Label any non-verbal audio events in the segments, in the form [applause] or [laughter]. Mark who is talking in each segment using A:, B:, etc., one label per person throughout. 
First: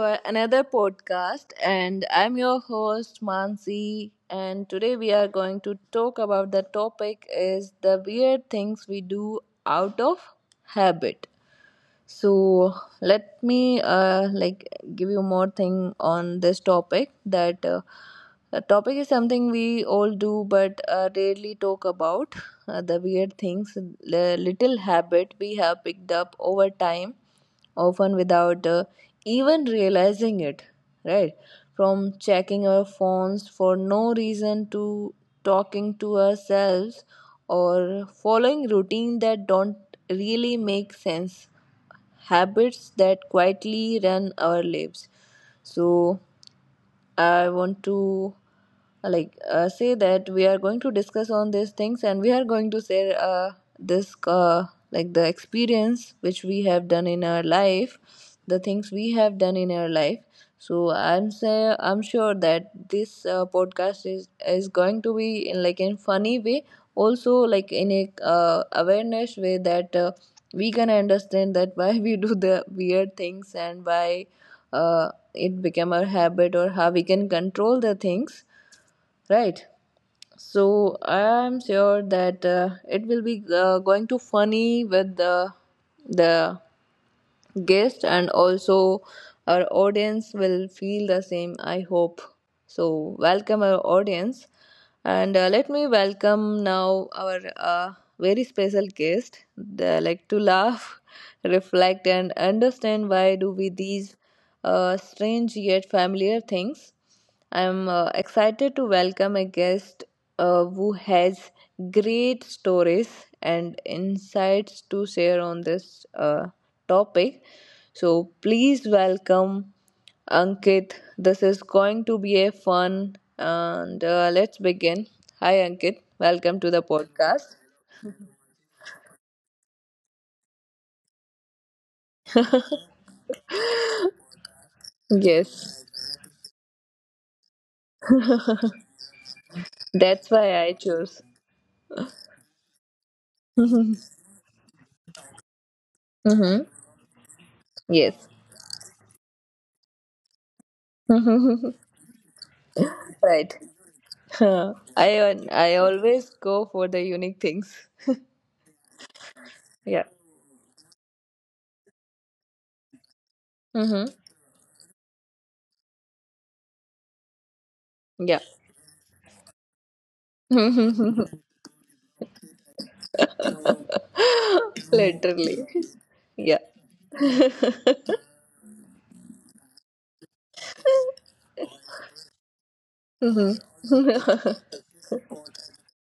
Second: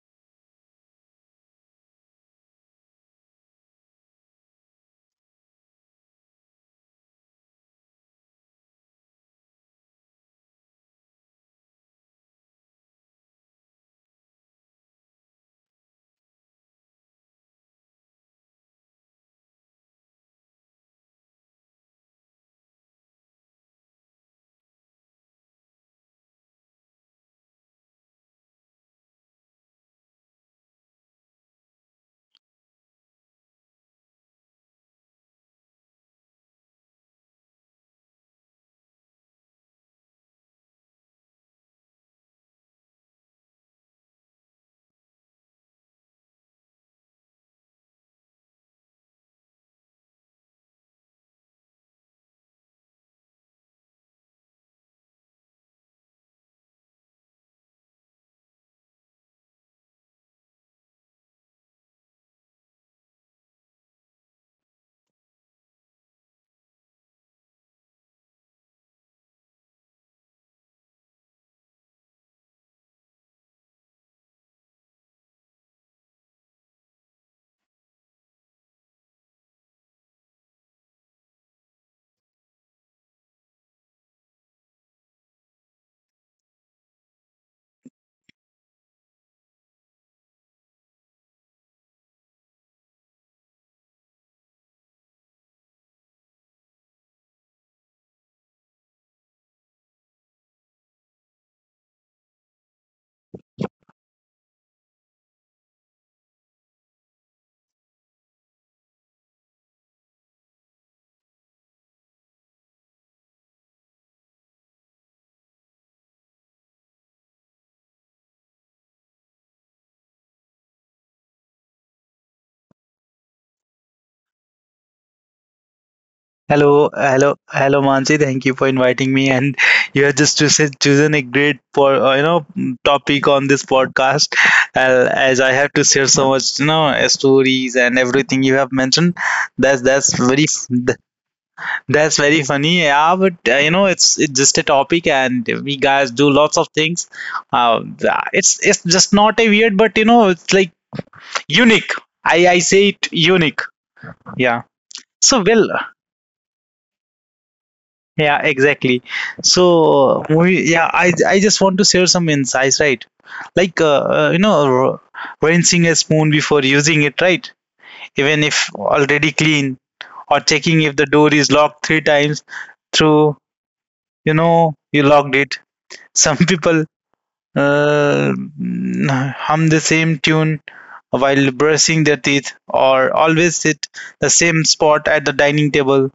A: our another podcast, and I'm your host Mansi, and today we are going to talk about the topic is the weird things we do out of habit. So let me give you more thing on this topic that the topic is something we all do but rarely talk about the weird things, the little habit we have picked up over time often without even realizing it, right? From checking our phones for no reason, to talking to ourselves, or following routine that don't really make sense, habits that quietly run our lives. So I want to say that we are going to discuss on these things, and we are going to share this like the experience which we have done in our life, the things we have done in our life. So I'm sure that this podcast is going to be in like in funny way, also like in a awareness way that we can understand that why we do the weird things, and why it become our habit, or how we can control the things, right? So I'm sure that it will be going to funny with the the guest, and also our audience will feel the same, I hope. So welcome our audience, and let me welcome now our very special guest. They like to laugh [laughs] reflect and understand why do we these strange yet familiar things. I'm excited to welcome a guest who has great stories and insights to share on this topic. So please welcome Ankit. This is going to be a fun, and let's begin. Hi Ankit, welcome to the
B: Hello, hello,
A: podcast.
B: hello, Mansi. Thank you for inviting me. And you have just chosen a great, for topic on this podcast. As I have to
A: Yes,
B: share so much, stories and everything you have mentioned. That's
A: that's why I chose.
B: very funny. Yeah, but
A: [laughs] Hmm.
B: it's just a topic, and we guys do lots of things. Uh,
A: Yes.
B: it's just not a weird, but you know, it's like
A: [laughs]
B: unique. I say it
A: Right.
B: unique.
A: [laughs]
B: Yeah.
A: Huh?
B: So well.
A: I always go for the unique things. [laughs]
B: Yeah, exactly.
A: Yeah.
B: So, I just want to share some insights, right? Like,
A: Mm-hmm.
B: rinsing a spoon before using it, right?
A: Yeah.
B: Even if already clean, or checking if the door is locked three times through, you know,
A: [laughs]
B: you locked it.
A: Literally.
B: Some [laughs]
A: Yeah.
B: people uh, hum the same tune while brushing their teeth or
A: Mm-hmm.
B: always sit the same spot at the dining table.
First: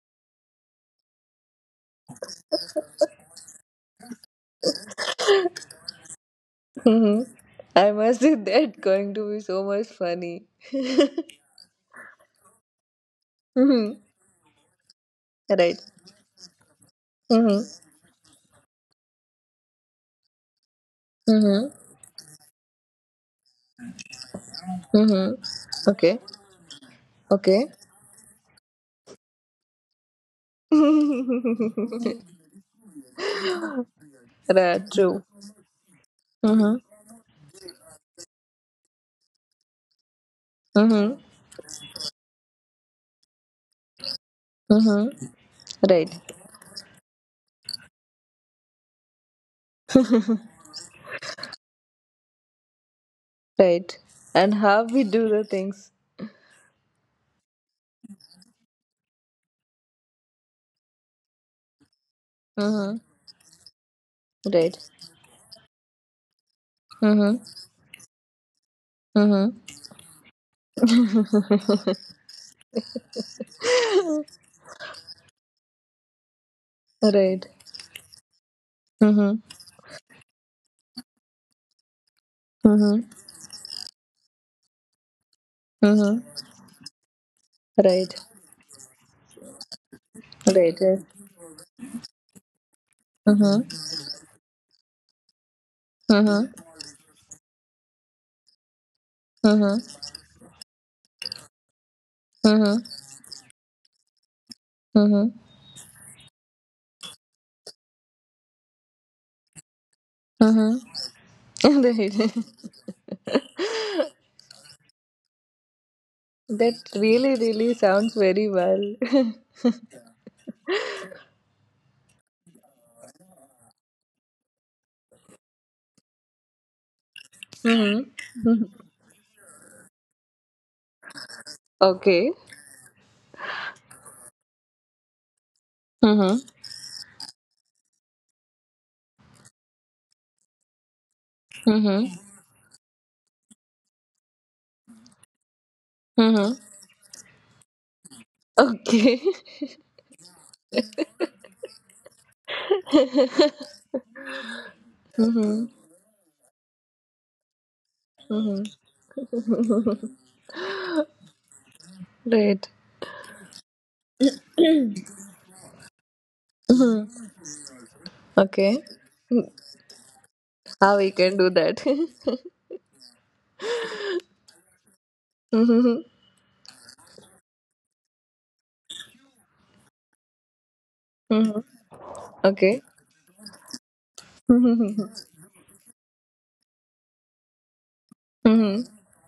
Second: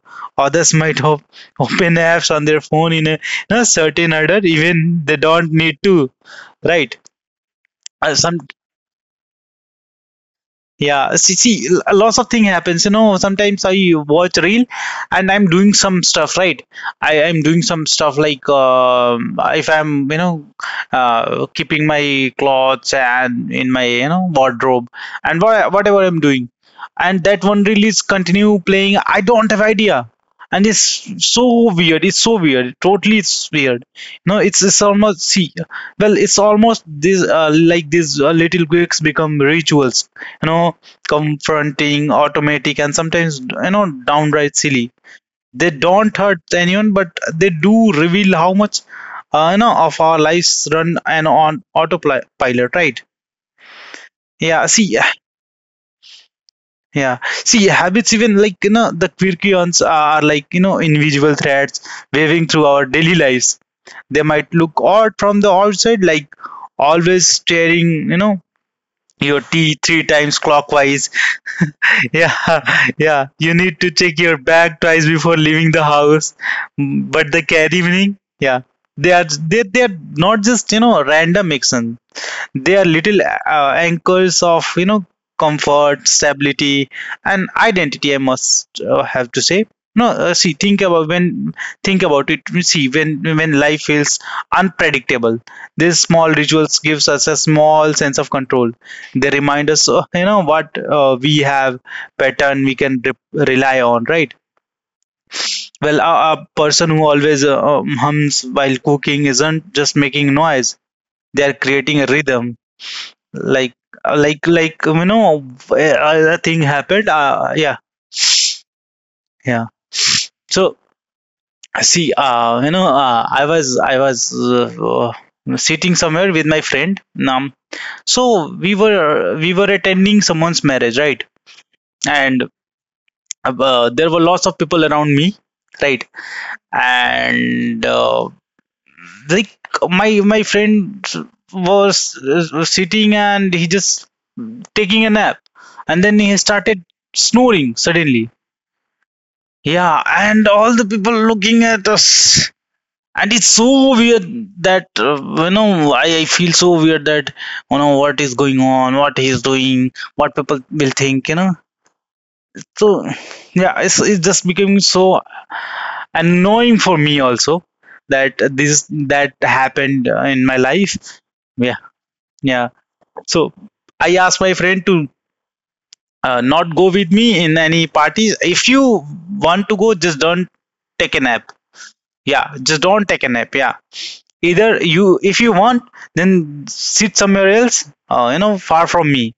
B: Others might [laughs] open apps on their phone in a certain order, even they don't need to, right?
A: Mm-hmm. I must say [laughs]
B: Some
A: that going to be so much funny.
B: Yeah, see, lots of thing happens. You know, sometimes I
A: Mm-hmm.
B: watch reel, and I'm doing
A: Right.
B: some stuff, right? I am doing
A: Mm-hmm.
B: some stuff like if I'm, you know,
A: Mm-hmm.
B: keeping my clothes and in my, you know, wardrobe
A: Mm-hmm.
B: and whatever I'm
A: Okay.
B: doing, and that one
A: Okay.
B: reel is continue playing. I don't have idea, and it's so weird. It's so weird. Totally, it's weird. No,
A: [laughs]
B: it's
A: Right.
B: almost
A: True.
B: see, well, it's
A: Mm-hmm.
B: almost this like these little quirks become rituals, you know,
A: Mm-hmm.
B: confronting automatic and sometimes, you know, downright silly.
A: Mm-hmm.
B: They
A: Right.
B: don't hurt anyone, but they do reveal how much you know of our lives run and on autopilot, right?
A: Right. And
B: yeah
A: how
B: see
A: we do the things.
B: yeah See, habits, even like, you know, the quirkions are like, you know, invisible threads waving through our
A: Mm-hmm.
B: daily lives. They might look
A: Right.
B: odd from the outside, like always
A: Mm-hmm.
B: staring, you know, your
A: Mm-hmm.
B: tea three times clockwise. [laughs] Yeah, yeah, you need to check your bag twice before leaving the house. Mm, but the
A: Right.
B: carry evening, yeah, they are,
A: Mm-hmm.
B: they are not just, you know, random action. They are
A: Mm-hmm.
B: little anchors of, you know, comfort,
A: Mm-hmm.
B: stability, and identity. I
A: Right.
B: must have to say. No, see,
A: Right. Right.
B: think about it. See, when
A: Mm-hmm.
B: life feels unpredictable, these small
A: Mm-hmm.
B: rituals gives us a small sense of control. They remind us,
A: Mm-hmm.
B: you know, what we have pattern we
A: Mm-hmm.
B: can rely on, right?
A: Mm-hmm.
B: Well, a person who always hums while cooking isn't just making noise;
A: Mm-hmm.
B: they are
A: [laughs]
B: creating a rhythm
A: Right.
B: like you know, a
A: [laughs]
B: thing
A: That
B: happened
A: really,
B: yeah.
A: really sounds very well. [laughs]
B: yeah so see, you know I was sitting somewhere with my friend, um, so we
A: Mm-hmm.
B: were we were attending someone's marriage, right?
A: Okay.
B: And there were lots of people around me, right.
A: Mm-hmm.
B: And like, my friend was
A: Mm-hmm.
B: sitting and he just taking a nap, and then he
A: Mm-hmm.
B: started snoring suddenly.
A: Okay.
B: Yeah, and all the people looking at us. And it's so weird that,
A: [laughs]
B: you
A: Mm-hmm.
B: know, I feel so weird that, you know, what is going
A: Mm-hmm.
B: on, what he's doing, what people will think, you know.
A: Right.
B: So, yeah, it's just becoming so annoying for
A: Mm-hmm.
B: me also that this
A: Okay.
B: that
A: Mm,
B: happened in my life.
A: how we can do
B: Yeah,
A: that?
B: yeah.
A: [laughs]
B: So, I asked my friend to
A: Mm-hmm.
B: not go with me in any parties. If you want to go, just don't take a nap.
A: Mm-hmm.
B: Yeah, just
A: Okay.
B: don't take a nap. Yeah,
A: Mm-hmm.
B: either you
A: Mm-hmm.
B: if you want then sit somewhere else, you know, far
A: Mm-hmm.
B: from me.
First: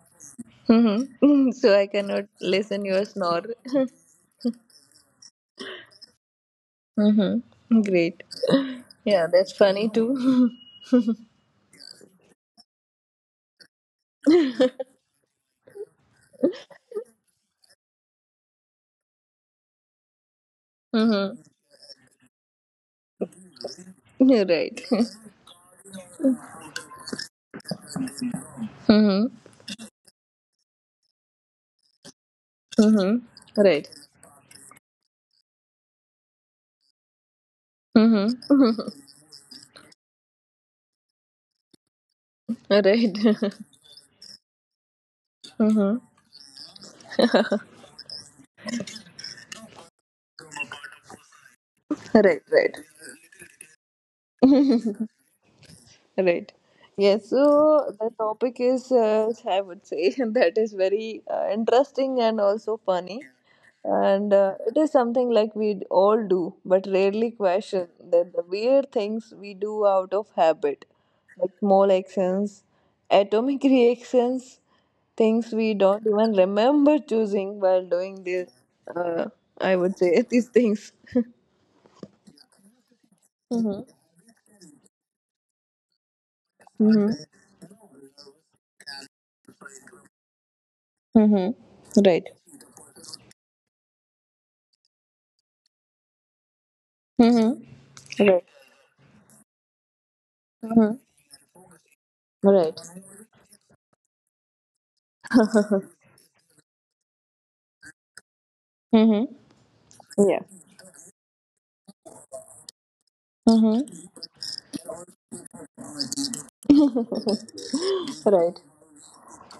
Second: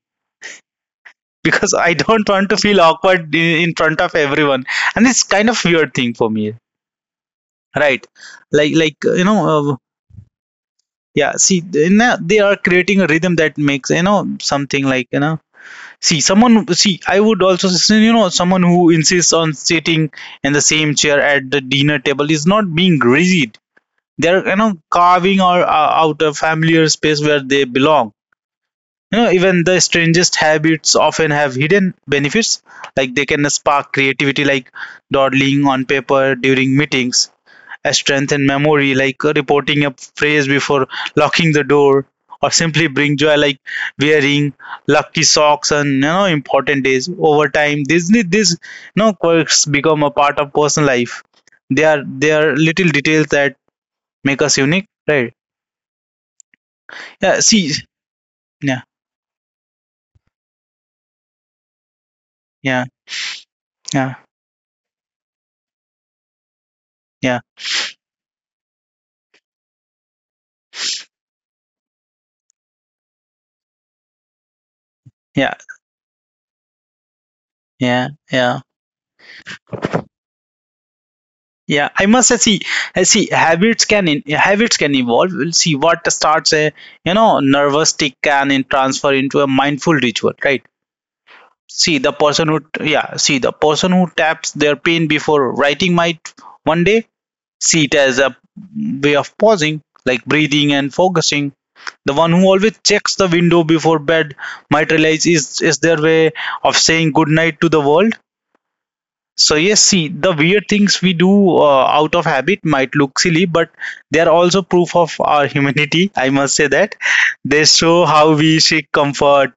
B: [laughs]
A: Mm-hmm. [laughs]
B: Because
A: So I
B: I
A: cannot
B: don't want to feel
A: listen your
B: awkward
A: snore.
B: in
A: [laughs]
B: front of everyone, and it's kind of weird thing for me,
A: Mm-hmm.
B: right?
A: Great.
B: Like,
A: Yeah, that's funny too. [laughs]
B: yeah, see, they are creating a rhythm that makes, you know, something like, you know, see someone see I would also say, you know, someone who insists on sitting in the same chair
A: Mm-hmm.
B: at the dinner table is not being rigid. They're,
A: You're
B: you know,
A: right. [laughs]
B: carving or out a familiar space where they belong. You
A: Mm-hmm.
B: know, even the strangest habits often have hidden benefits. Like,
A: Mm-hmm.
B: they can
A: Right.
B: spark creativity, like dawdling on paper during meetings, a strengthen
A: Mm-hmm.
B: memory, like reporting a phrase before locking the door, or
A: [laughs]
B: simply
A: Right.
B: bring joy, like
A: [laughs]
B: wearing lucky socks on,
A: Mm-hmm.
B: you know, important days. Over time, these you know quirks become a part of personal life. They
A: Right,
B: are
A: right.
B: little details that make us unique, right?
A: Right. Yes,
B: yeah see
A: so the topic
B: yeah
A: is, I would say, [laughs] that is very interesting and also
B: yeah
A: funny.
B: yeah
A: And it is something like we all do, but rarely
B: yeah
A: question, that the weird things we do out of habit, like small actions, atomic [laughs] reactions, things
B: yeah
A: we don't even remember choosing while
B: yeah
A: doing this.
B: Yeah.
A: Uh, I would say [laughs] these things.
B: Yeah, I must say, see, see,
A: Mm-hmm. [laughs]
B: habits can evolve. We'll see what starts a,
A: Mm-hmm.
B: you know, nervous tick can in transfer into a mindful ritual, right? See
A: Mm-hmm.
B: the
A: Right.
B: person who, taps their pen before writing might one day see it as
A: Mm-hmm.
B: a
A: Right.
B: way of pausing, like breathing and focusing. The one who always
A: Right.
B: checks the window before bed might realize is their way of saying good night to the world.
A: Mm-hmm.
B: So yes, see the
A: Yeah.
B: weird things we do out of habit might look silly, but they
A: Mm-hmm.
B: are also proof of our humanity. I must say that they show how
A: Right.
B: we seek comfort,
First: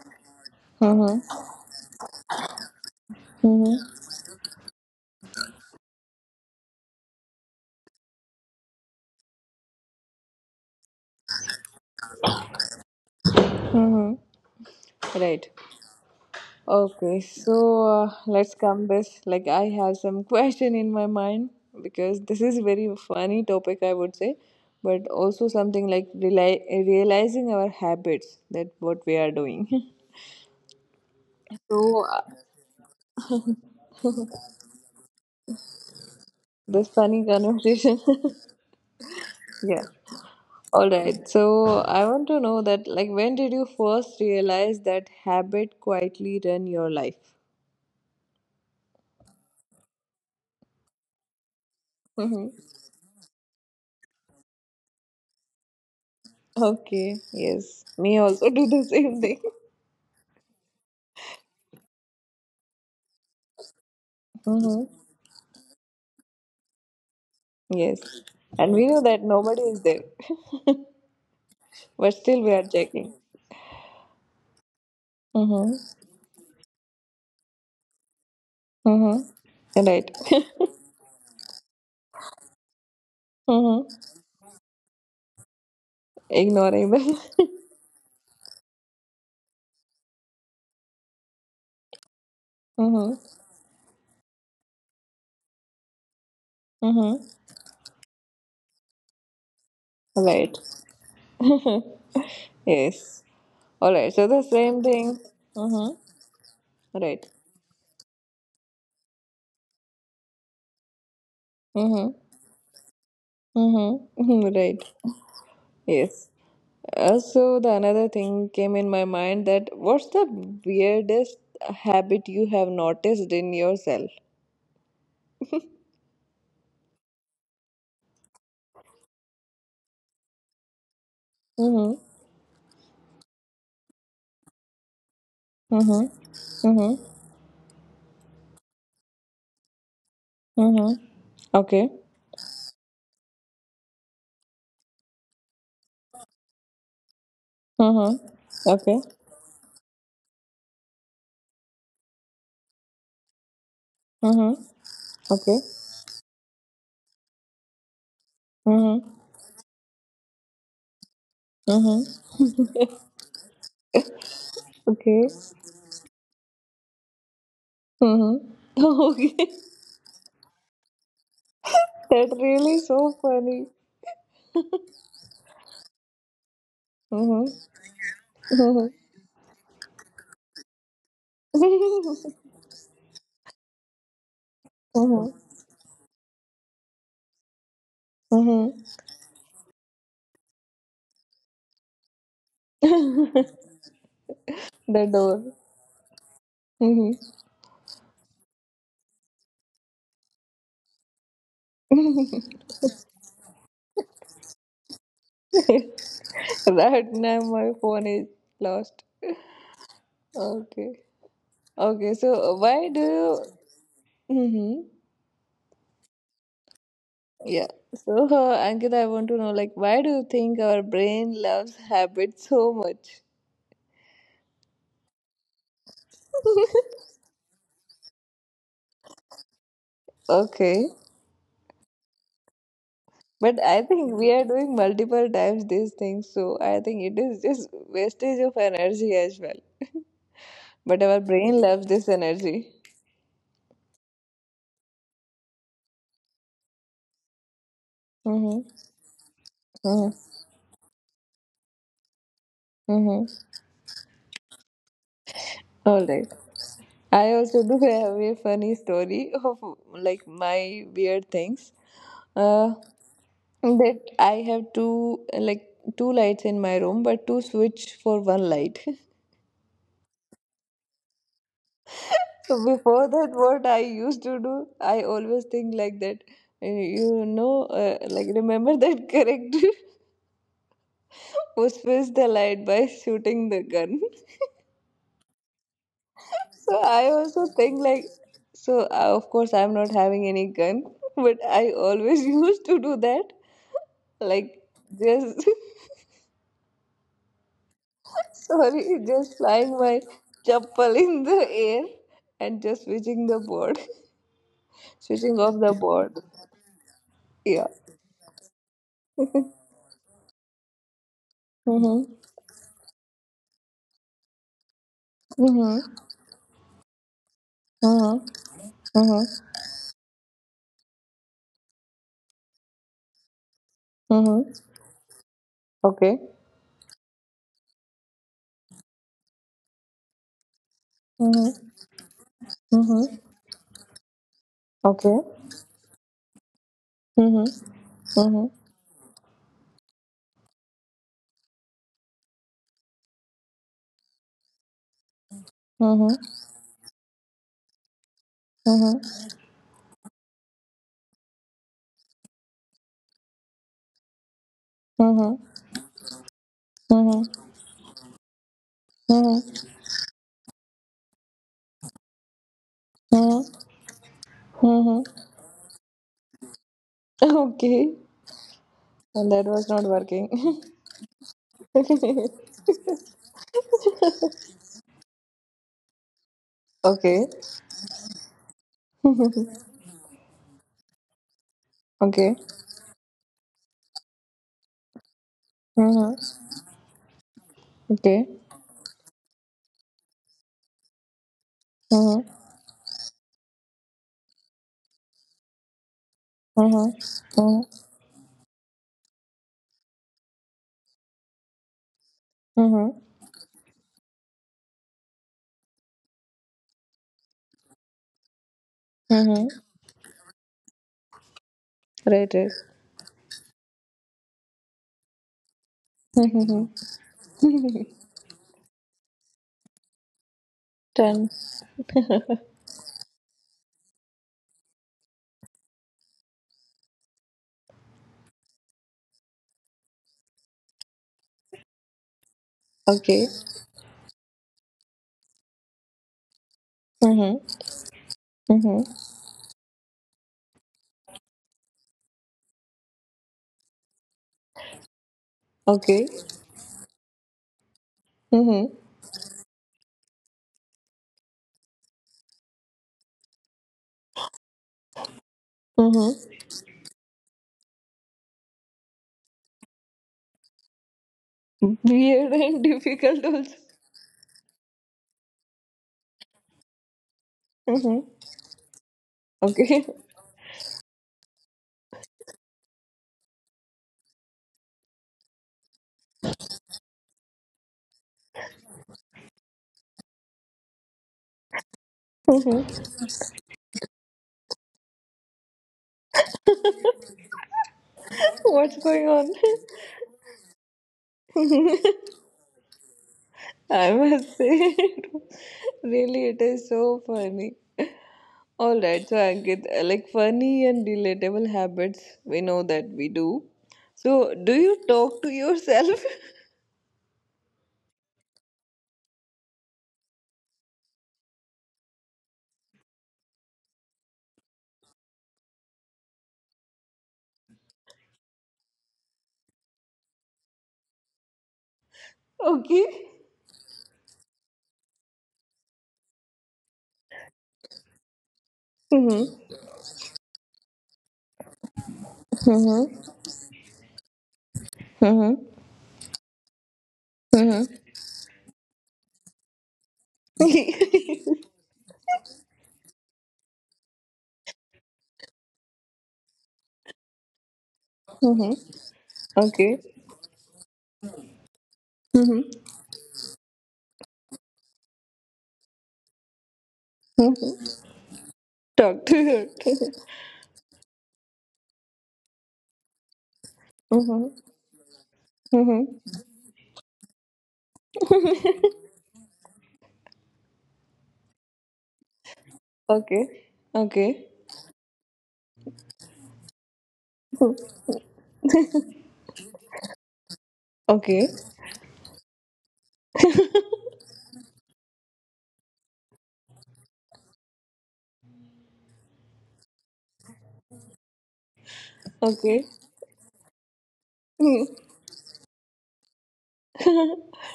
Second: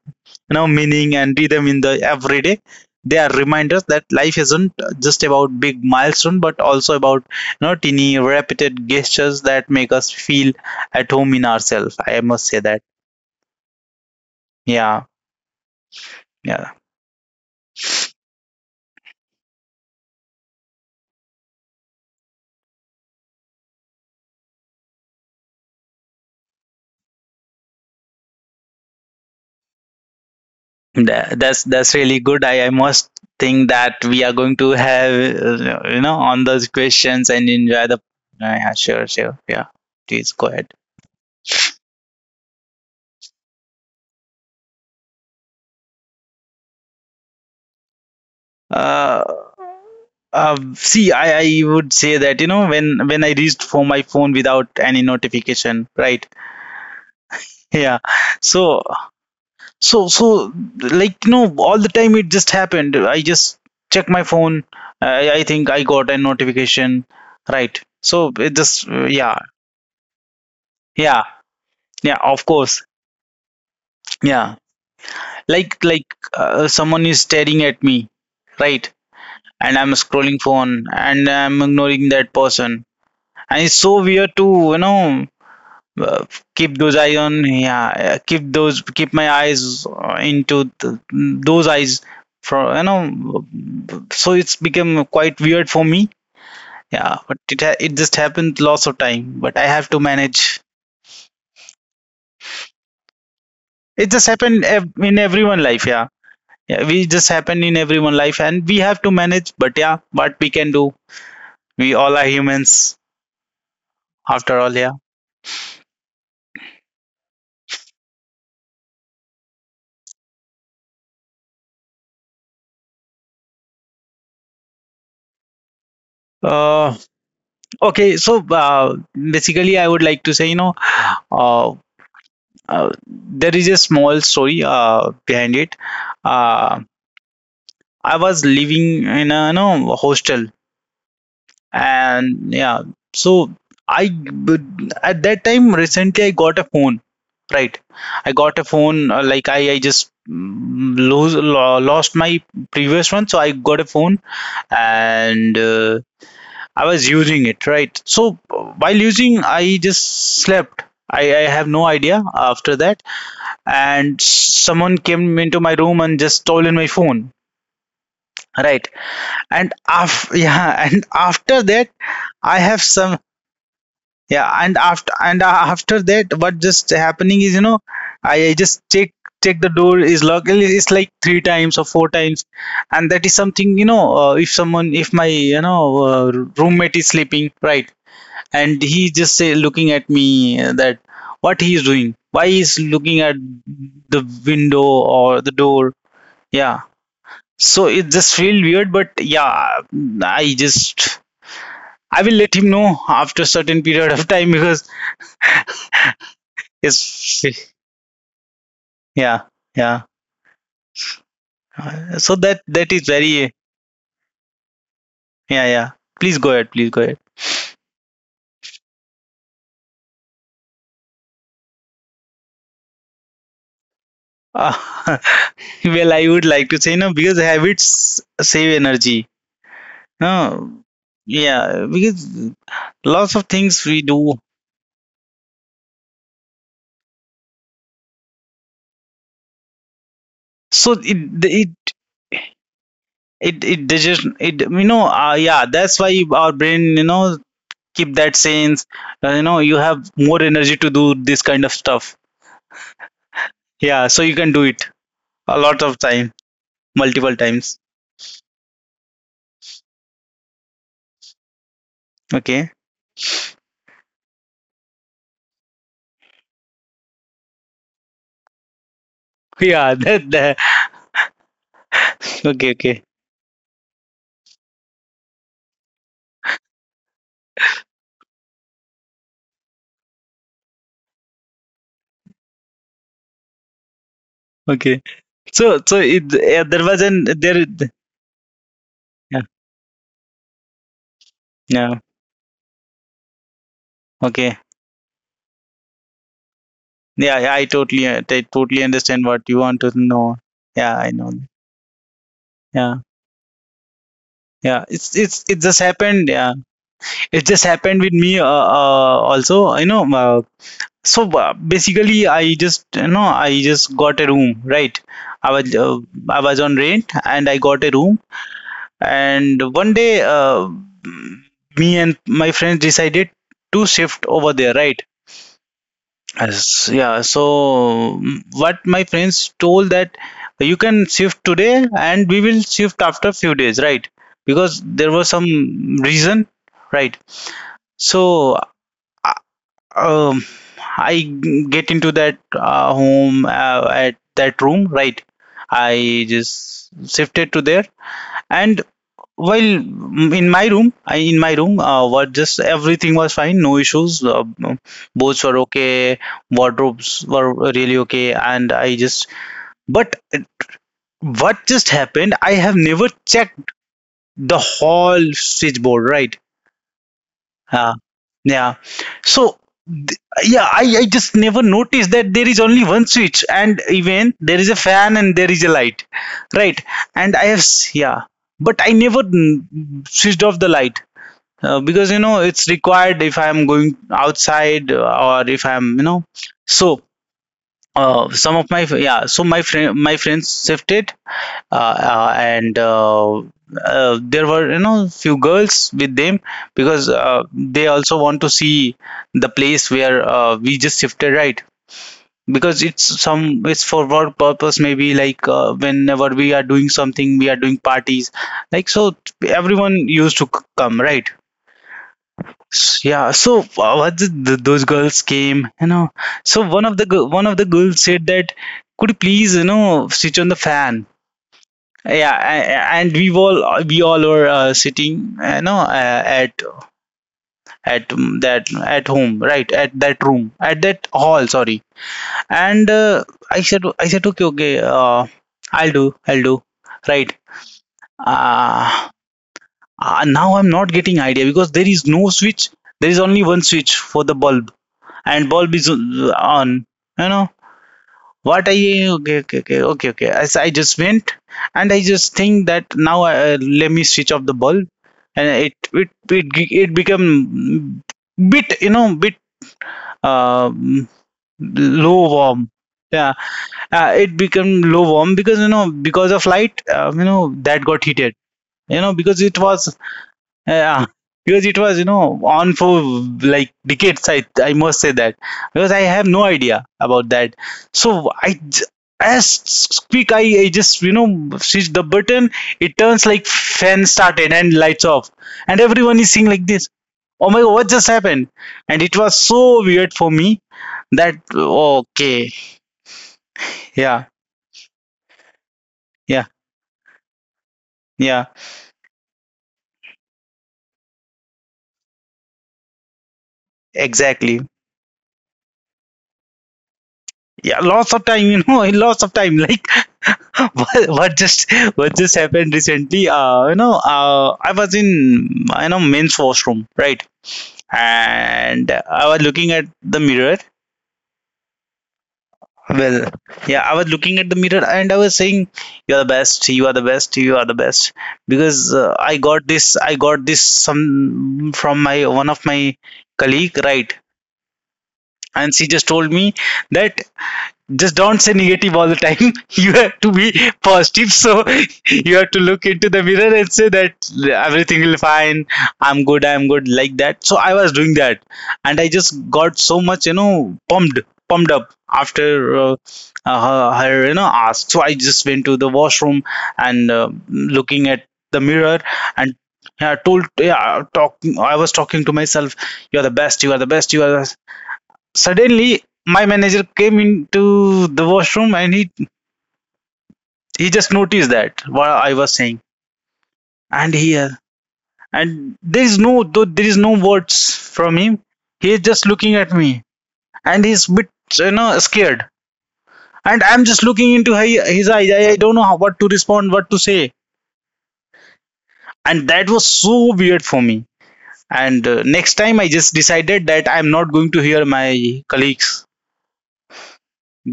B: you know, meaning and
A: Mm-hmm.
B: rhythm in the everyday. They are reminders that
A: Mm-hmm.
B: life isn't just about big milestone, but also about, you know, teeny repeated gestures that make us feel at home in ourselves. I must say that.
A: Mm-hmm.
B: Yeah,
A: Right.
B: yeah.
A: Okay. So let's come this. Like I have some [laughs] question in my mind, because this is very funny topic I would say, but also something like realizing our habits, that what we are doing.
B: That's
A: [laughs]
B: that's
A: So
B: really good. I must think that we are going to have, you know, on those
A: this funny
B: questions and enjoy
A: conversation.
B: the.
A: [laughs]
B: Yeah, sure, sure. Yeah,
A: Yeah.
B: please go ahead.
A: All right. So I want to know that, like, when did you first realize that habit quietly run your life?
B: Uh, See, I would say that, you
A: Mm-hmm.
B: know, when I reached for my phone without any notification, right?
A: Okay. Yes.
B: Yeah.
A: Me also do
B: So
A: the same thing.
B: so like, you know, all the time it just happened. I just check my phone.
A: Mm-hmm.
B: I think I got a notification, right?
A: Yes.
B: So it
A: And
B: just
A: we know that
B: yeah,
A: nobody is there,
B: yeah,
A: [laughs] but
B: yeah, of
A: still we are
B: course.
A: checking.
B: Yeah,
A: Mm-hmm.
B: like, someone is staring at me, right? And I'm
A: Mm-hmm. Right.
B: scrolling
A: [laughs]
B: phone and I'm ignoring that person. And it's
A: Mm-hmm.
B: so weird to, you know, uh,
A: Ignoring them. [laughs]
B: keep those keep my eyes into th those eyes for, you know,
A: Mm-hmm.
B: so it's become quite weird for me. Yeah,
A: Mm-hmm.
B: but it just happened lots of time, but I have to manage.
A: Right. Yes. All
B: It
A: right.
B: just
A: So the
B: happened ev
A: same
B: in
A: thing.
B: everyone life,
A: Mm-hmm.
B: yeah. Yeah, we just
A: Right.
B: happen in everyone life and we have to manage, but yeah, what we can do. We all
A: Mm-hmm.
B: are humans
A: Mm-hmm.
B: after
A: [laughs]
B: all,
A: Right.
B: yeah.
A: Yes. So the another thing came in my mind, that what's the weirdest habit you have noticed in yourself?
B: Uh, okay, so basically, I would like to say, you know, uh,
A: Mm-hmm.
B: there is a small story behind it.
A: Mm-hmm.
B: Uh,
A: Mm-hmm.
B: I was living in a, you know, hostel.
A: Mm-hmm. Okay.
B: And yeah, so i at that time recently I got a phone, right?
A: Mm-hmm.
B: I got a phone,
A: Okay.
B: like I just lost my previous one, so I got a phone.
A: Mm-hmm.
B: And
A: Okay.
B: I was using it, right? So while
A: Mm-hmm.
B: using I just slept. I have no idea
A: Mm-hmm.
B: after that, and someone came
A: Okay.
B: into my room and just stolen my phone,
A: Mm-hmm.
B: right?
A: [laughs] Okay.
B: And [laughs] yeah, and after that
A: That
B: I have
A: really
B: some.
A: so funny.
B: Yeah, and after that what just happening is,
A: Mm-hmm.
B: you know, I just
A: Mm-hmm.
B: check the door is locked, and it's like three times or four times.
A: [laughs]
B: And that is something, you know, if someone if my,
A: Mm-hmm.
B: you know, roommate is sleeping, right? And
A: Mm-hmm.
B: he just say looking at me, that what he is doing, why he is looking at the window
A: [laughs] The
B: or
A: door.
B: the door. Yeah, so it just feel weird, but yeah, i just I will let
A: Mm-hmm.
B: him know after certain period of time, because
A: [laughs] Right
B: it's,
A: now my phone is lost.
B: yeah, yeah.
A: Okay. Okay,
B: So
A: so
B: that that
A: why
B: is
A: do you
B: very,
A: mm-hmm.
B: yeah, yeah. Please go ahead. Please go ahead.
A: Yeah. So Ankita, I want to know, like why do you think our brain loves habits so much?
B: Uh, [laughs] well, I would like to
A: [laughs]
B: say no, because habits save energy. No,
A: Okay.
B: yeah, because lots of
A: But
B: things
A: I
B: we
A: think
B: do.
A: we are doing multiple times these things, so I think it is just wastage of energy as well.
B: So
A: But our
B: it
A: brain loves this energy.
B: it digest it, you know, yeah, that's why our brain, you know, keep that
A: Mm-hmm.
B: sense. You know, you have
A: Mm-hmm.
B: more energy to do this kind of stuff.
A: Mm-hmm.
B: Yeah, so you can do it a lot of
A: All
B: time,
A: right.
B: multiple
A: I also
B: times.
A: do have a funny story of like my weird things.
B: Okay. [laughs]
A: Uh, that I have two like two lights in my room, but two switch for one light. [laughs]
B: Yeah, that, that, okay,
A: So
B: okay.
A: before that, what I used to do, I always think like that. Uh, you know, like remember that character [laughs] who switched the light by shooting the gun.
B: Okay. So so it yeah, there
A: So
B: was
A: I
B: an
A: also
B: there,
A: think like, so of
B: yeah,
A: course I'm not having any gun, [laughs] but I
B: yeah,
A: always [laughs] used to do that.
B: okay.
A: Like just
B: Yeah, I
A: [laughs]
B: totally
A: sorry,
B: understand what
A: just
B: you want to
A: flying my
B: know. Yeah,
A: chappal
B: I know.
A: in the air and just
B: Yeah.
A: switching the board,
B: Yeah,
A: [laughs]
B: it's
A: switching
B: it
A: off
B: just
A: the
B: happened.
A: board.
B: Yeah, it just
A: Yeah.
B: happened with me. Also, you know. So
A: Mhm.
B: basically, I just, you know, I just got a room, right? I was uh,
A: Mhm.
B: I was on rent, and I got a room.
A: Mhm. Mhm.
B: And one day, me and my friends decided to shift over
A: Mhm.
B: there, right?
A: Okay.
B: Yes, yeah, so what my friends told that you can shift
A: Mhm.
B: today and we will shift
A: Mhm.
B: after few days, right? Because there was
A: Okay.
B: some reason, right?
A: Mhm.
B: So
A: Mhm.
B: uh, um, I get into that home at that room, right? I
A: Mhm.
B: just shifted to there, and
A: Mhm.
B: well, in my room, what just everything was fine, no issues. Boats
A: Mhm.
B: were okay, wardrobes were
A: Mhm.
B: really okay, and I just.
A: Mhm.
B: But what just happened? I have never checked the
A: Mhm.
B: whole switchboard, right?
A: [laughs]
B: Uh,
A: Okay.
B: yeah.
A: And
B: So,
A: that was not
B: yeah,
A: working.
B: I just never
A: [laughs]
B: noticed that
A: Okay.
B: there is only one switch, and even there is a fan and there is a light, right?
A: [laughs]
B: And
A: Okay.
B: I have yeah, but I never
A: Mm-hmm.
B: switched off the light. Because
A: Okay.
B: it's required if I'm going outside, or if I'm,
A: Mm-hmm.
B: so some of my, yeah, so my friends shifted, and there were, few girls with them, because
A: Mm-hmm. Mm-hmm.
B: they also want to see the place where we just shifted, right? Because it's
A: Mm-hmm.
B: some, it's for work purpose, maybe like, whenever we are doing something we are doing parties, like, so
A: Mm-hmm.
B: everyone used to come, right?
A: Right, right.
B: Yeah, so what those girls came, you know. So
A: Mm-hmm.
B: one of the girls said that, "Could you please, switch on the
A: [laughs]
B: fan?"
A: Ten.
B: Yeah,
A: [laughs]
B: and we all were sitting, you know, at that at home, right? At that room, at that hall, sorry. And
A: Okay.
B: I said, okay, okay, I'll do, right?
A: Mm-hmm. Mm-hmm.
B: Uh, Now I'm not getting idea because there is no switch. There is only one switch for the bulb and bulb is
A: Okay.
B: on, you know what I
A: Mm-hmm.
B: okay, okay, okay, okay, okay. As I just went and I just think that now, let me switch off the bulb. And it it
A: Mm-hmm.
B: it, it become bit, you know, bit um, low
A: Weird
B: warm.
A: and [laughs]
B: Yeah,
A: difficult also.
B: it became low warm because, you know, because of light, you know, that got
A: Mm-hmm.
B: heated, you know, because it was...
A: Okay.
B: Yeah, because it was, you know, on for like decades. I must say that, because I have no idea about that. So as quick I just, you know, switch the button. It turns like fan started and lights off, and everyone is seeing like this. Oh my god, what just happened?
A: [laughs] What's
B: And it
A: going
B: was
A: on?
B: so weird for me, that okay.
A: [laughs] I
B: Yeah,
A: must say, [laughs] really,
B: yeah,
A: it is so funny.
B: yeah,
A: All right, so I get like funny and relatable habits. We know that we do. So,
B: exactly.
A: do you talk to yourself?
B: Yeah, lots of time, you know, [laughs] lots of time. Like, [laughs] what, what just what just happened recently. You know, I was in, you know, men's washroom, right? And I was looking at the mirror.
A: [laughs] Okay.
B: Well, yeah, I was looking at the mirror and I was saying, "You are the best, you are the best, you are the best," because i
A: Mm-hmm.
B: got this i got this some from my, one of my
A: Mm-hmm.
B: colleague, right?
A: Mm-hmm.
B: And she just told me that,
A: Mm-hmm.
B: "Just don't say negative all the time. [laughs] You have to be positive."
A: [laughs]
B: So, [laughs] you have to look into the mirror and say that everything will fine. "I'm good, I'm good," like that. So I was doing that.
A: Mm-hmm.
B: And I just got
A: Okay.
B: so much, you know, pumped up after
A: Mm-hmm.
B: uh, her, her, you know, ask. So I just went to the washroom and
A: Mm-hmm.
B: looking at the mirror,
A: Talk to
B: and
A: your.
B: yeah,
A: [laughs]
B: told, yeah, talking. I was talking to myself. "You are the best. You are the best. You are. The—"
A: Mm-hmm.
B: Suddenly,
A: Mm-hmm.
B: my manager came into the
A: [laughs]
B: washroom, and he just noticed that what I was saying,
A: Okay.
B: and he,
A: Okay.
B: and there is no, though there is no words from him. He is just looking at me, and he's bit,
A: Okay.
B: you know, scared, and I'm just looking into his eyes. I don't know how, what to respond, what to say, and that was so weird for me. And next time,
A: Okay.
B: I just decided that I'm not going to hear my colleagues,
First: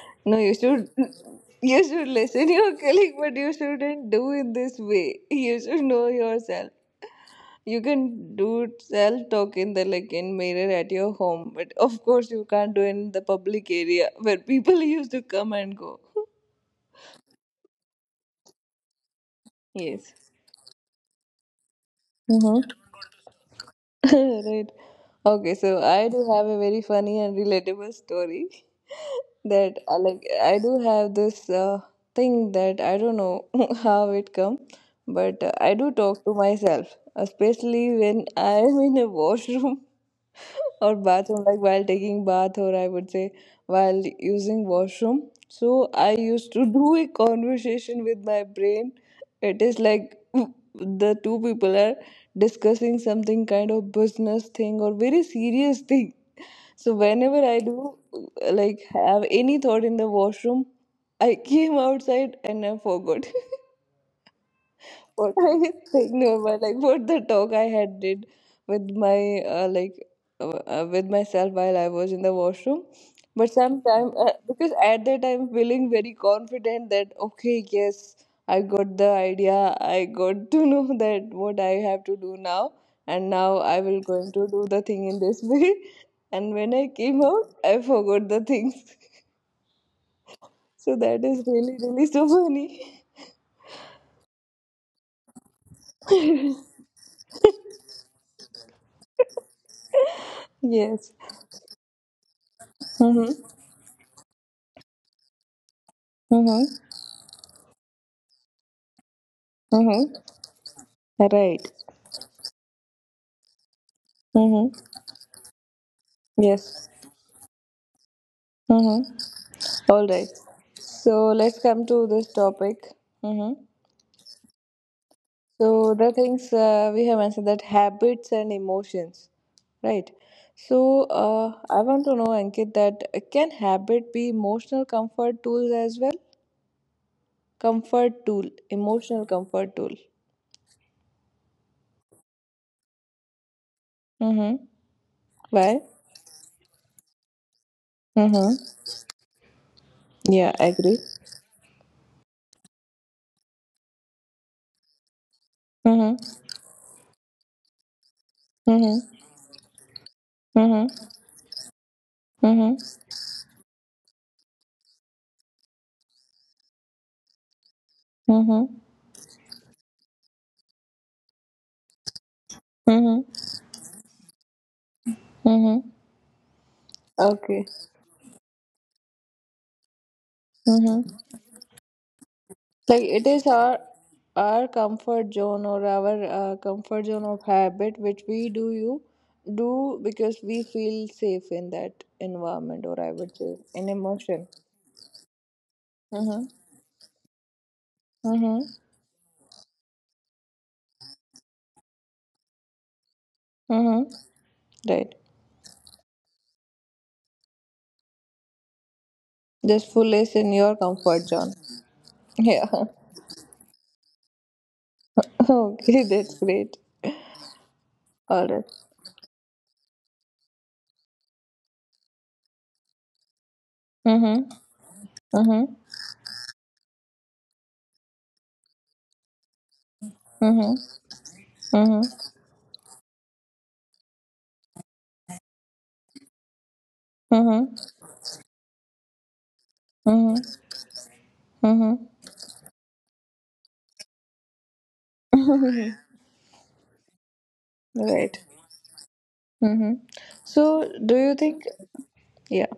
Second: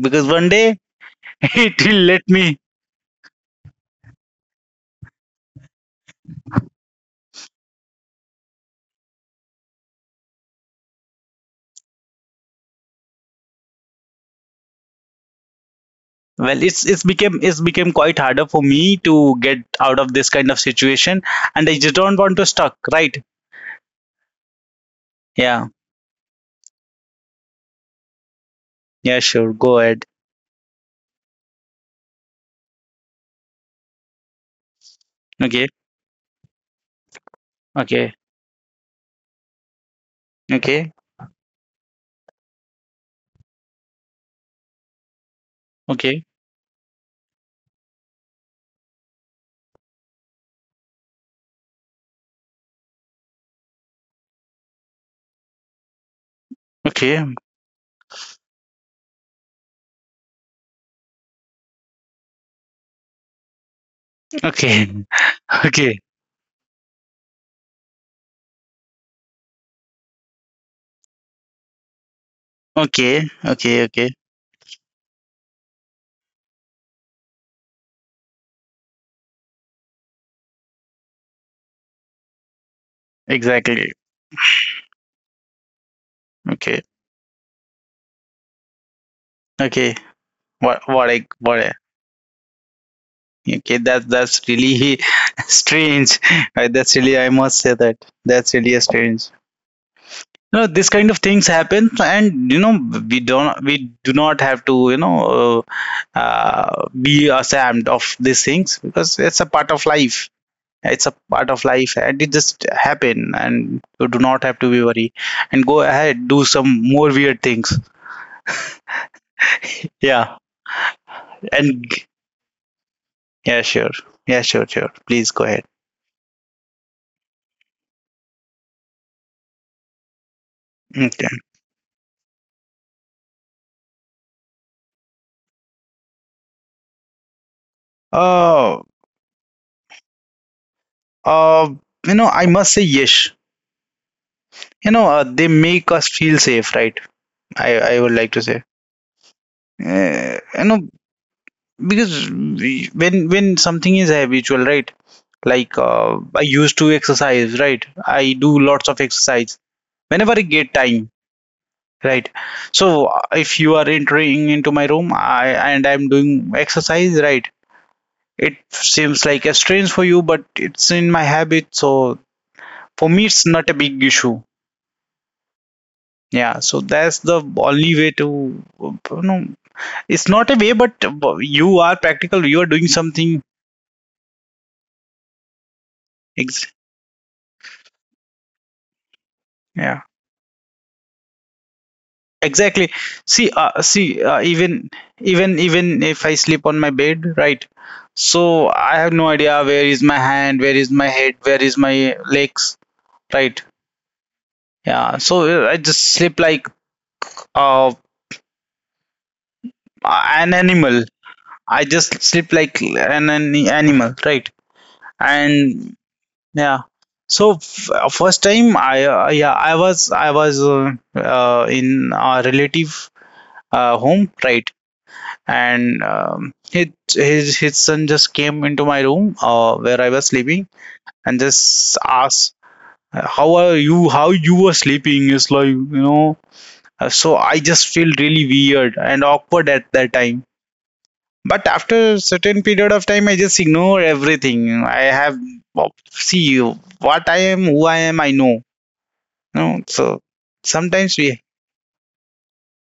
B: because
A: No,
B: one day [laughs] it
A: you
B: will
A: should
B: let
A: listen
B: me...
A: your colleague, but you shouldn't do it this way. You should know yourself. You can do self talk in the like in mirror at your home, but of course you can't do it in the public area where people [laughs] used to come and go.
B: Well, it's became quite harder for me to get out of
A: Yes.
B: this kind of situation, and I just don't want to
A: Mm-hmm.
B: stuck, right?
A: [laughs] Right. Okay,
B: Yeah,
A: so I do have a very funny and relatable story
B: yeah,
A: [laughs]
B: sure, go
A: that
B: ahead.
A: like I do have this thing that I don't know [laughs] how it come, but
B: Okay,
A: I do talk to myself, especially
B: okay,
A: when I am in a washroom [laughs]
B: okay,
A: or bathroom, like while taking bath, or I would say while using washroom. So I
B: okay,
A: used to do a conversation with my brain. It is like [laughs] the two people are discussing something kind of business thing or very serious thing. So
B: okay,
A: whenever I do like have any thought in the washroom, I [laughs] came outside and I forgot. [laughs]
B: okay.
A: What I
B: [laughs] Okay,
A: think, no, but like what the talk I had did with my with myself while I was in the washroom.
B: okay,
A: But
B: okay, okay.
A: sometimes, because at that time feeling very confident that okay, yes, I got the idea. I got to know [laughs] that what I have to do now, and now I
B: Exactly.
A: will going to do the thing in this way. [laughs] And when
B: Okay,
A: I came out, I forgot the things. [laughs]
B: okay.
A: So that is
B: What I...
A: really really so funny.
B: Okay, that's really [laughs] strange.
A: [laughs]
B: That's really, I must say that, that's really strange. No, this kind
A: Yes.
B: of things happen, and, you know,
A: Mhm.
B: we do not have to, you know,
A: Mhm.
B: be ashamed of these things, because it's a part of
A: Mhm.
B: life. It's a part of
A: Right.
B: life, and it just happen, and you do not have to be
A: Mm-hmm.
B: worried, and go ahead, do some
A: Yes.
B: more weird things.
A: Mm-hmm. All right.
B: Yeah,
A: So let's
B: and
A: come to this topic.
B: yeah,
A: Mm-hmm.
B: sure, yeah, sure, sure, please go ahead.
A: So the things we have answered, that habits and emotions, right? So
B: Okay.
A: I want to know, Ankit, that can habit be emotional comfort tools as well? Comfort tool,
B: uh
A: emotional comfort tool.
B: uh you know, I must say, yes,
A: Mm-hmm.
B: you know, they
A: Why?
B: make us feel safe, right? I would like to
A: Mm-hmm.
B: say,
A: Yeah,
B: you
A: I
B: know,
A: agree.
B: because when something is habitual, right? Like,
A: Mm-hmm.
B: I used to exercise, right? I do lots of
A: Mm-hmm.
B: exercise whenever I get
A: Mm-hmm.
B: time, right?
A: Mm-hmm.
B: So if you are entering into my room, I, and I'm doing exercise, right? It
A: Mm-hmm.
B: seems like a strange for you, but it's in my habit, so for me it's
A: Mm-hmm.
B: not a big issue.
A: Mm-hmm.
B: Yeah, so that's the
A: Okay.
B: only way to, you know, it's not a way, but
A: Mm-hmm.
B: you are practical, you are doing
A: Like
B: something,
A: it is our comfort zone, or our
B: ex-
A: comfort zone of habit, which we do you do
B: yeah,
A: because we feel safe in that
B: exactly.
A: environment, or I would
B: see
A: say
B: uh,
A: in
B: see uh,
A: emotion.
B: even even if I
A: Mm-hmm.
B: sleep on my bed, right? So
A: Mm-hmm.
B: I have no idea where is my hand, where is my head, where is my legs, right?
A: Mm-hmm. Right,
B: Yeah, so I just sleep like, uh,
A: just full is
B: an
A: in your
B: animal.
A: comfort zone.
B: I just sleep
A: Yeah.
B: like an animal, right?
A: [laughs]
B: And
A: Okay, that's great.
B: yeah, so first
A: All right.
B: time I, yeah, I was in a relative home,
A: Mm-hmm.
B: right?
A: Mm-hmm.
B: And his, his son just came into my room, where I was sleeping,
A: Mm-hmm.
B: and just
A: Mm-hmm.
B: asked, "How are you, how you were sleeping?" It's like, you know, so I
A: Mm-hmm.
B: just feel really weird and awkward at that
A: Mm-hmm.
B: time. But
A: Mm-hmm.
B: after a certain period of time, I just ignore everything. I have, well, see, what I am, who I am, I
A: Right.
B: know you.
A: Mm-hmm.
B: So,
A: So
B: sometimes
A: do
B: we,
A: you think yeah,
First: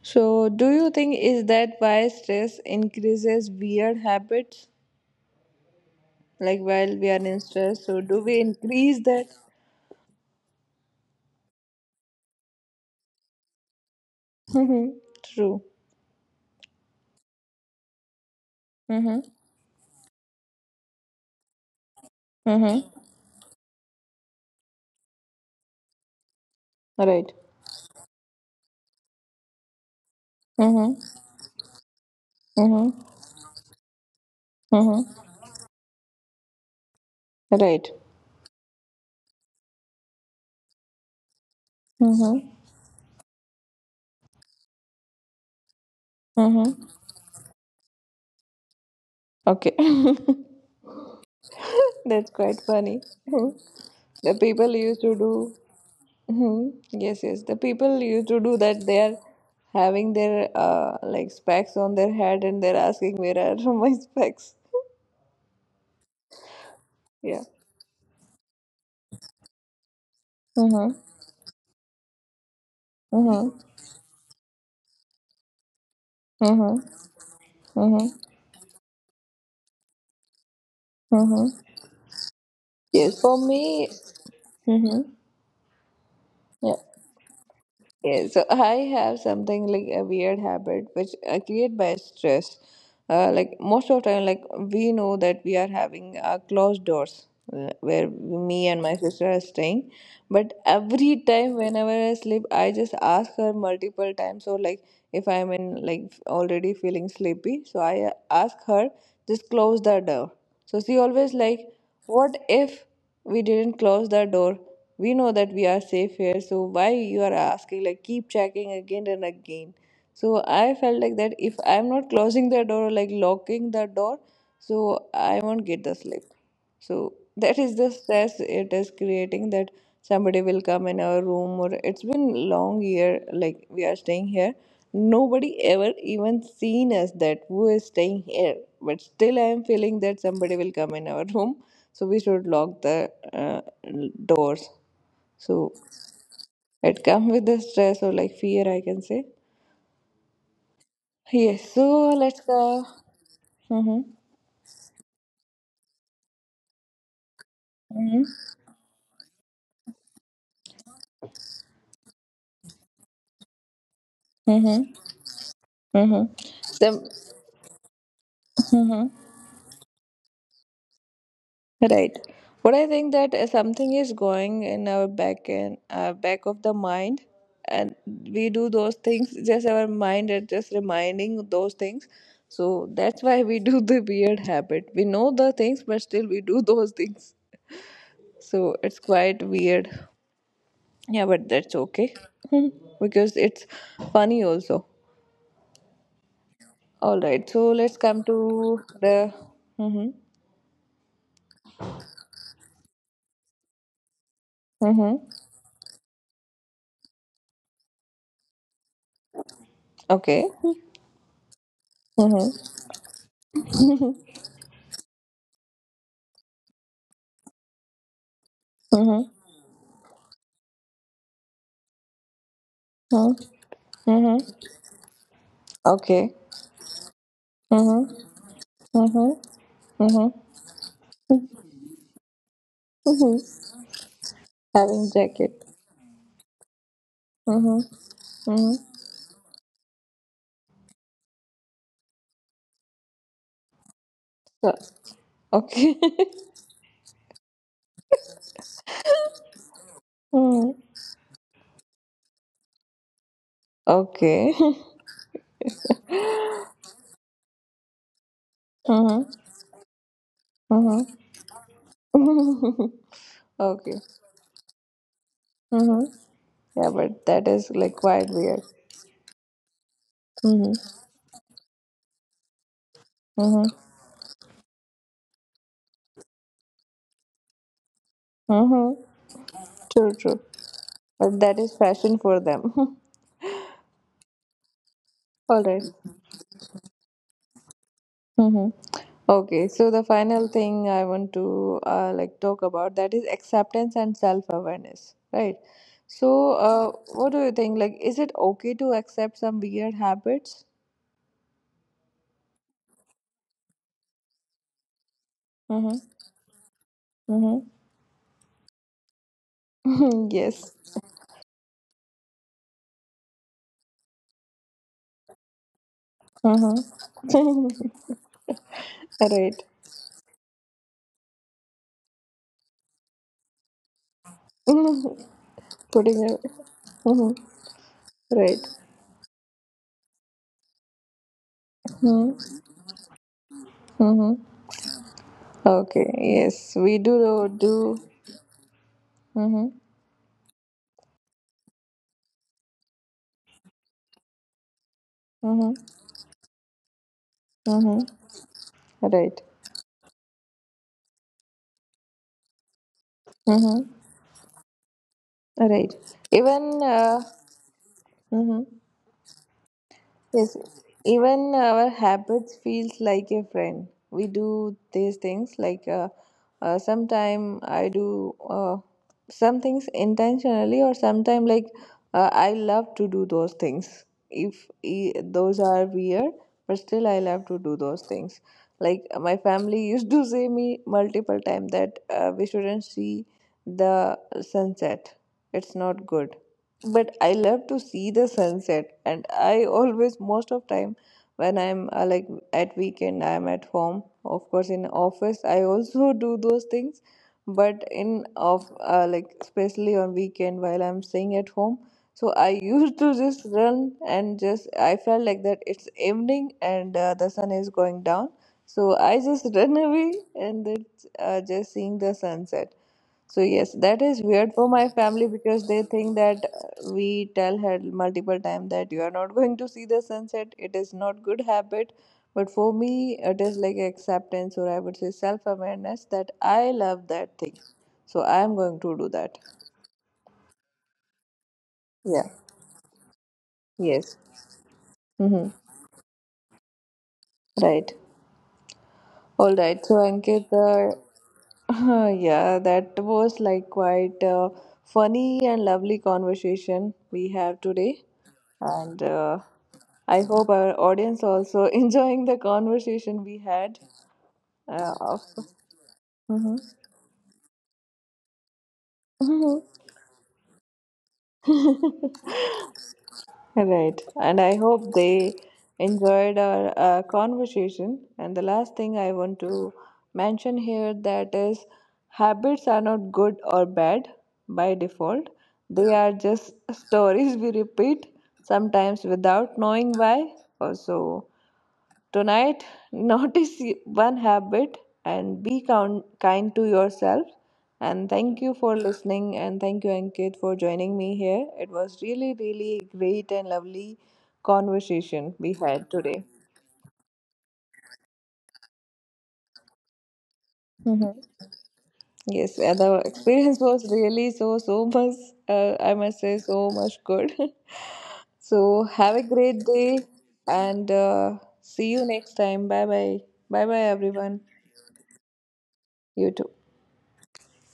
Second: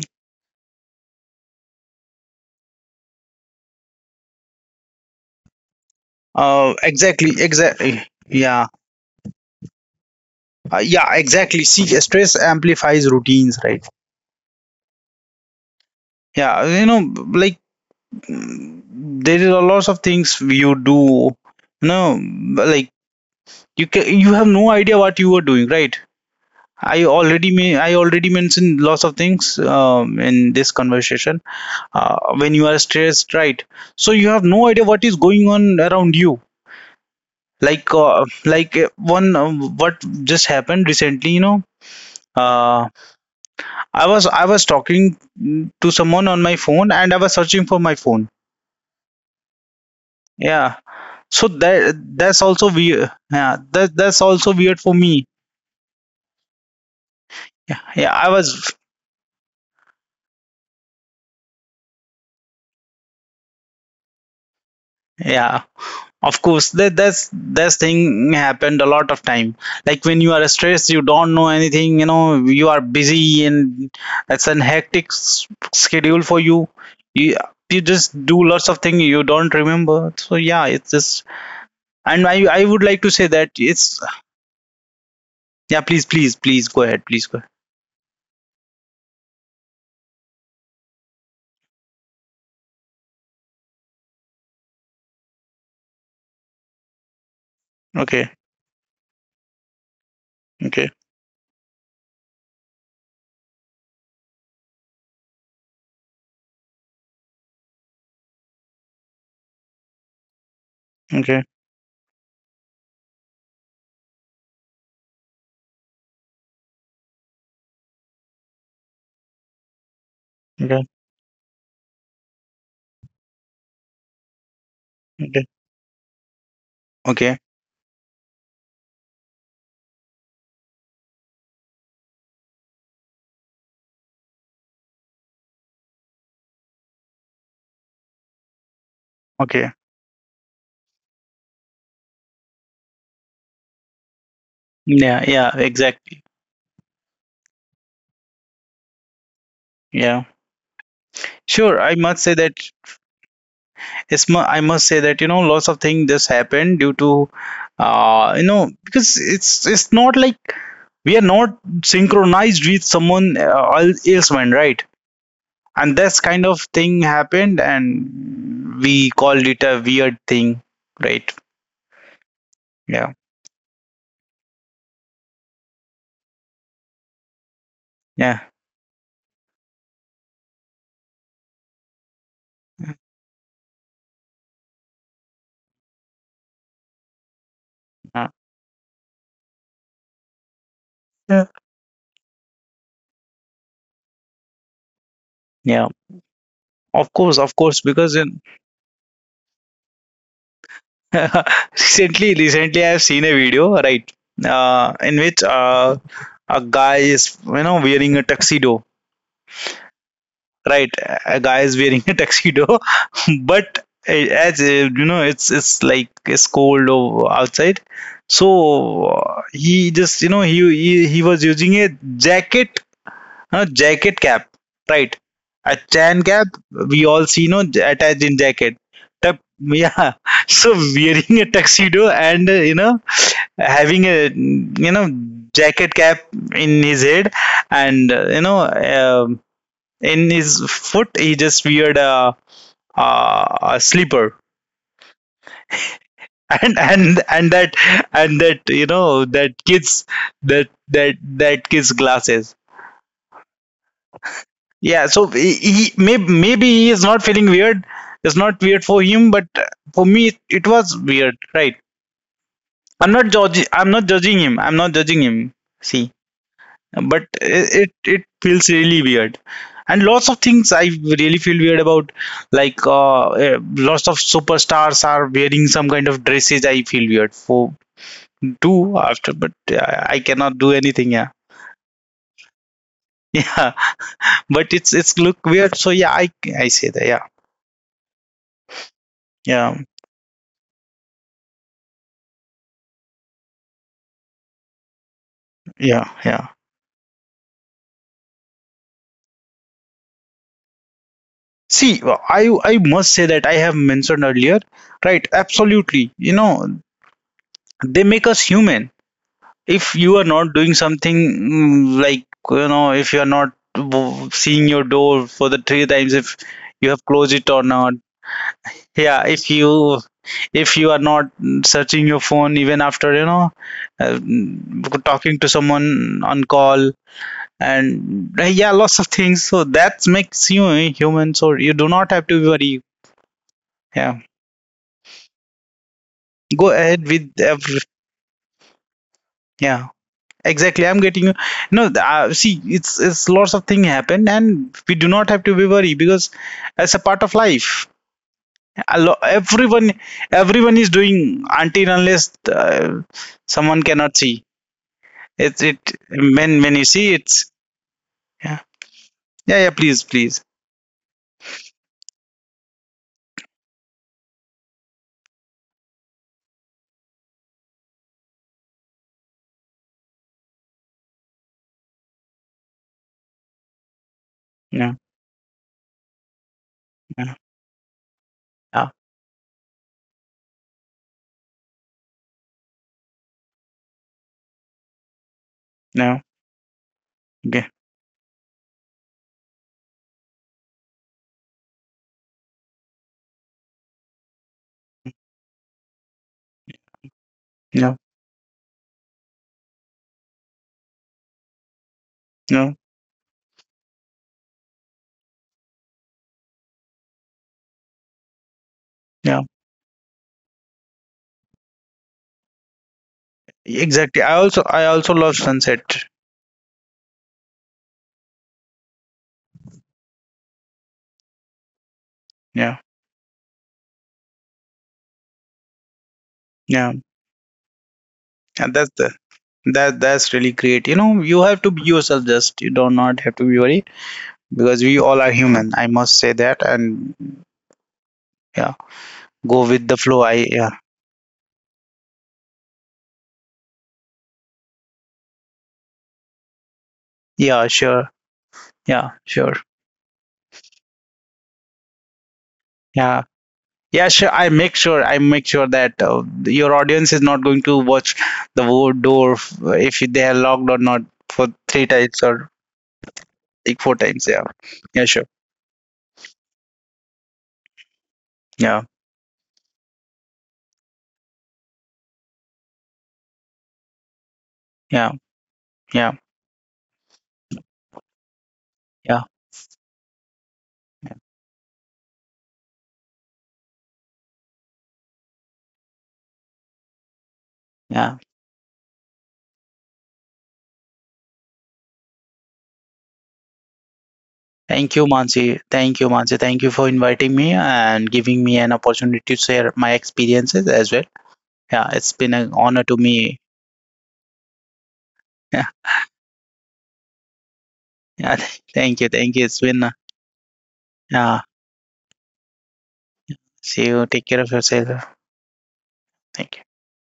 A: so, do you think is that why stress increases weird habits? Like while we are
B: exactly,
A: in stress,
B: exactly.
A: so do we
B: Yeah,
A: increase that?
B: yeah, exactly. See, stress amplifies routines, right?
A: Mm-hmm. True.
B: Yeah, you know, like, mm,
A: Mm-hmm.
B: there are lots of things you do, you know,
A: Mm-hmm.
B: like, you can, you have no idea what you are doing, right? I
A: Right.
B: already, may I already mentioned lots of things in this
A: Mm-hmm.
B: conversation, when you are
A: Mm-hmm.
B: stressed, right? So you have no idea what
A: Mm-hmm.
B: is going on around you,
A: Right.
B: like, like one what just happened recently, you know,
A: Mm-hmm.
B: uh, I was talking to someone on my
A: Mm-hmm.
B: phone and I was searching for my phone.
A: Okay. [laughs]
B: Yeah. So that
A: That's
B: that's
A: quite
B: also
A: funny.
B: weird. Yeah,
A: Mhm.
B: that's
A: The
B: also
A: people
B: weird for
A: used to
B: me.
A: do. Mhm. Yes, yes. The people
B: Yeah, I
A: used to do
B: was.
A: that. They are having their like specs on their head, and they're asking, "Where are [laughs] my specs?"
B: Yeah, of course. That that's
A: Yeah.
B: that's thing happened a lot of time. Like when you are stressed,
A: Mhm.
B: you don't know anything. You know, you are busy,
A: Mhm.
B: and it's an hectic schedule for you.
A: Mhm.
B: You you
A: Mhm.
B: just do lots of things you don't remember. So yeah, it's just.
A: Mhm.
B: And I would like to
A: Yes,
B: say
A: for
B: that
A: me.
B: it's...
A: Mhm.
B: Yeah, please
A: Yeah.
B: go ahead. Please go ahead.
A: Yeah, so I have something like a weird habit which I create by stress. Like most of the time, like we know that we are having closed doors where
B: Okay,
A: me and my sister are staying. But
B: okay,
A: every time, whenever I sleep, I just ask her multiple times. So like if I'm in like already feeling sleepy, so I ask her just close the door. So she always
B: okay,
A: like, what if we didn't close the door? We know that we are safe here, so why you are asking, like, keep checking again and again? So I
B: okay,
A: felt like that if I'm not closing the door or like locking the door, so I
B: okay,
A: won't get the sleep. So
B: okay,
A: that is the stress it is creating, that somebody will come in our room. Or it's been long year like we are staying here, nobody ever even seen us that who is staying here, but still I am
B: okay.
A: feeling that somebody will come in our [laughs] room, so we should lock the uh, doors.
B: Yeah, yeah,
A: So
B: exactly.
A: it comes with the stress or like fear, I can say.
B: Yeah,
A: Yes,
B: sure. I
A: so
B: must say
A: let's
B: that
A: go. Mm-hmm.
B: I must say that, you know, lots of things just happened due to, you
A: Mm-hmm.
B: know, because it's not like we are not synchronized with someone, else, man, right?
A: Mm-hmm.
B: And that's
A: Mm-hmm.
B: kind of thing happened, and
A: Mm-hmm.
B: we called it a weird thing, right?
A: Right. But I think
B: Yeah,
A: that something is going in our back and back of the mind, and
B: yeah,
A: we do those things. Just our mind is just reminding those things. So that's why we do the weird habit. We know the things, but still we do those things.
B: uh,
A: So it's quite weird. Yeah,
B: yeah,
A: but that's okay, [laughs] because it's funny also.
B: yeah, of
A: All
B: course,
A: right,
B: of
A: so
B: course,
A: let's
B: because
A: come
B: in,
A: to the mm-hmm,
B: [laughs] recently I've seen a video, right? In
A: mm-hmm,
B: which, a guy is, you know, wearing a tuxedo,
A: okay,
B: right? A guy is wearing a tuxedo,
A: mm-hmm,
B: [laughs] but you know, it's like it's cold outside. So
A: mm-hmm,
B: he just, you know, he was using a jacket,
A: mm-hmm,
B: a jacket cap,
A: mm-hmm,
B: right? A tan
A: okay,
B: cap. We all see, no,
A: mm-hmm,
B: attached in jacket.
A: mm-hmm,
B: Yeah,
A: mm-hmm,
B: [laughs] so wearing a tuxedo and, you know,
A: mm-hmm.
B: having a, you know,
A: Having jacket.
B: jacket cap in his head,
A: Mm-hmm,
B: and, you know,
A: mm-hmm.
B: in his foot he just weared a slipper.
A: So, okay. [laughs]
B: [laughs] and and and that and that, you know, that kids, that
A: Mm-hmm.
B: that that kids glasses,
A: Okay. [laughs]
B: yeah, so maybe he is not feeling weird, it's not weird for
A: Mm-hmm,
B: him, but for me it was weird, right?
A: mm-hmm.
B: I'm not judging, I'm
A: [laughs] Okay.
B: not judging him, I'm not judging him.
A: Mm-hmm.
B: See,
A: Yeah,
B: but
A: but that is
B: it
A: like
B: it
A: quite weird.
B: feels really weird, and lots of things I
A: Mm-hmm.
B: really feel weird about. Like,
A: Mm-hmm.
B: lots of superstars are wearing some kind of dresses, I feel weird for do
A: Mm-hmm.
B: after, but
A: True,
B: I
A: true.
B: cannot do anything. Yeah.
A: But that is fashion for them. [laughs]
B: [laughs] Yeah, but it's look
A: All
B: weird,
A: right.
B: so yeah, I say that. Yeah,
A: Mm-hmm. Okay,
B: yeah,
A: so the final thing I want to like talk about that is acceptance and self-awareness, right?
B: yeah, yeah.
A: So, what do you think? Like, is it okay to accept some weird habits?
B: See, I must say that I have mentioned earlier, right? Absolutely,
A: Mm-hmm.
B: you know, they make us human. If you are
A: Mm-hmm. [laughs]
B: not doing
A: Yes.
B: something, like, you know, if you are not seeing your door for the three times, if you have closed it or
A: Mm-hmm.
B: not, yeah,
A: [laughs] Right.
B: if you are not, searching your phone even after, you know, talking to someone
A: [laughs] Putting
B: on
A: it.
B: call,
A: Mm-hmm.
B: and, yeah, lots of things, so that makes you a human, so you do not have to
A: Right.
B: worry. Yeah,
A: Mm-hmm. Okay.
B: go
A: Yes, we
B: ahead with
A: do
B: every.
A: do. Mm-hmm.
B: Yeah, exactly, I'm getting you. No, see, it's lots of things happen, and we do not have to be
A: Mm-hmm.
B: worried, because it's a part of life.
A: Mm-hmm.
B: A lo-
A: Right.
B: everyone everyone is doing, until unless, uh, someone
A: Mm-hmm.
B: cannot see, it's it,
A: Right.
B: when you
A: Even.
B: see it's... Yeah,
A: Mm-hmm.
B: yeah, yeah, please, please.
A: Yes, even our habits feels like a friend. We do these things like sometime I do some things intentionally, or sometime like I love to do those things. If
B: No,
A: those are weird, but still I
B: no,
A: love to do those things. Like my family [laughs] used to say me multiple time that we shouldn't see the sunset. It's
B: no,
A: not
B: no,
A: good, but I
B: okay.
A: love to see the sunset, and I always most of time when I'm like at weekend I'm at home, of course in office I also [laughs] do those things, but
B: No,
A: in of like especially on weekend while I'm staying at home, so I
B: no,
A: [laughs] used to just run, and just I felt like that it's evening and the sun is going down, so I
B: no,
A: just [laughs] run away and then just seeing the sunset. So yes, that
B: exactly,
A: is
B: i
A: weird
B: also
A: for
B: i
A: my
B: also
A: family,
B: love
A: because
B: sunset.
A: they think that we tell her multiple times that you are not [laughs] going to see the sunset. It is not good habit, but
B: Yeah,
A: for me, it is like acceptance, or I would say self awareness that I
B: yeah,
A: love that thing, so I am
B: and
A: going
B: that's
A: to
B: the...
A: do that.
B: That's really great. You know, you have to be yourself.
A: Yeah.
B: Just you do not have to be worried,
A: Yes.
B: because we all are
A: Mm-hmm.
B: human, I must say that, and
A: Right.
B: yeah,
A: All
B: go with
A: right,
B: the
A: so
B: flow. I
A: Ankit,
B: Yeah.
A: [laughs] yeah, that was like quite a funny and lovely conversation we
B: Yeah,
A: have
B: sure,
A: today,
B: yeah,
A: and
B: sure,
A: I hope our audience also [laughs] enjoying the
B: yeah,
A: conversation we had.
B: yeah, sure. I make sure
A: Uh,
B: I
A: of-
B: make sure that your audience is not going to watch the door
A: Mhm.
B: if they are locked or not for three times
A: [laughs]
B: or like four
A: Right.
B: times. Yeah,
A: And I hope
B: yeah, sure,
A: they enjoyed our conversation. And the
B: yeah,
A: last thing I want to mention here that is habits are not good or bad by
B: yeah,
A: default. They
B: yeah,
A: are just [laughs] stories we repeat sometimes
B: yeah,
A: without knowing why. Also, tonight, [laughs] notice one habit and be count, kind to yourself.
B: yeah.
A: And thank you for listening. And thank you, Ankit, for joining me here. It was really, really great and lovely
B: Thank you,
A: conversation
B: Mansi.
A: we
B: Thank
A: had
B: you,
A: today.
B: Mansi. Thank you for inviting me and giving me an opportunity to share my experiences as well.
A: Hmm.
B: Yeah, it's been an
A: Yes,
B: honor
A: and
B: to
A: the
B: me.
A: experience was really so, so much,
B: Yeah,
A: I must say, so much good. [laughs]
B: yeah. [laughs]
A: So,
B: Thank you,
A: have a
B: thank you. It's
A: great
B: been.
A: day and
B: Yeah.
A: see you next time. Bye bye. Bye
B: See
A: bye,
B: you. Take care
A: everyone.
B: of yourself.
A: You
B: Thank
A: too.
B: you.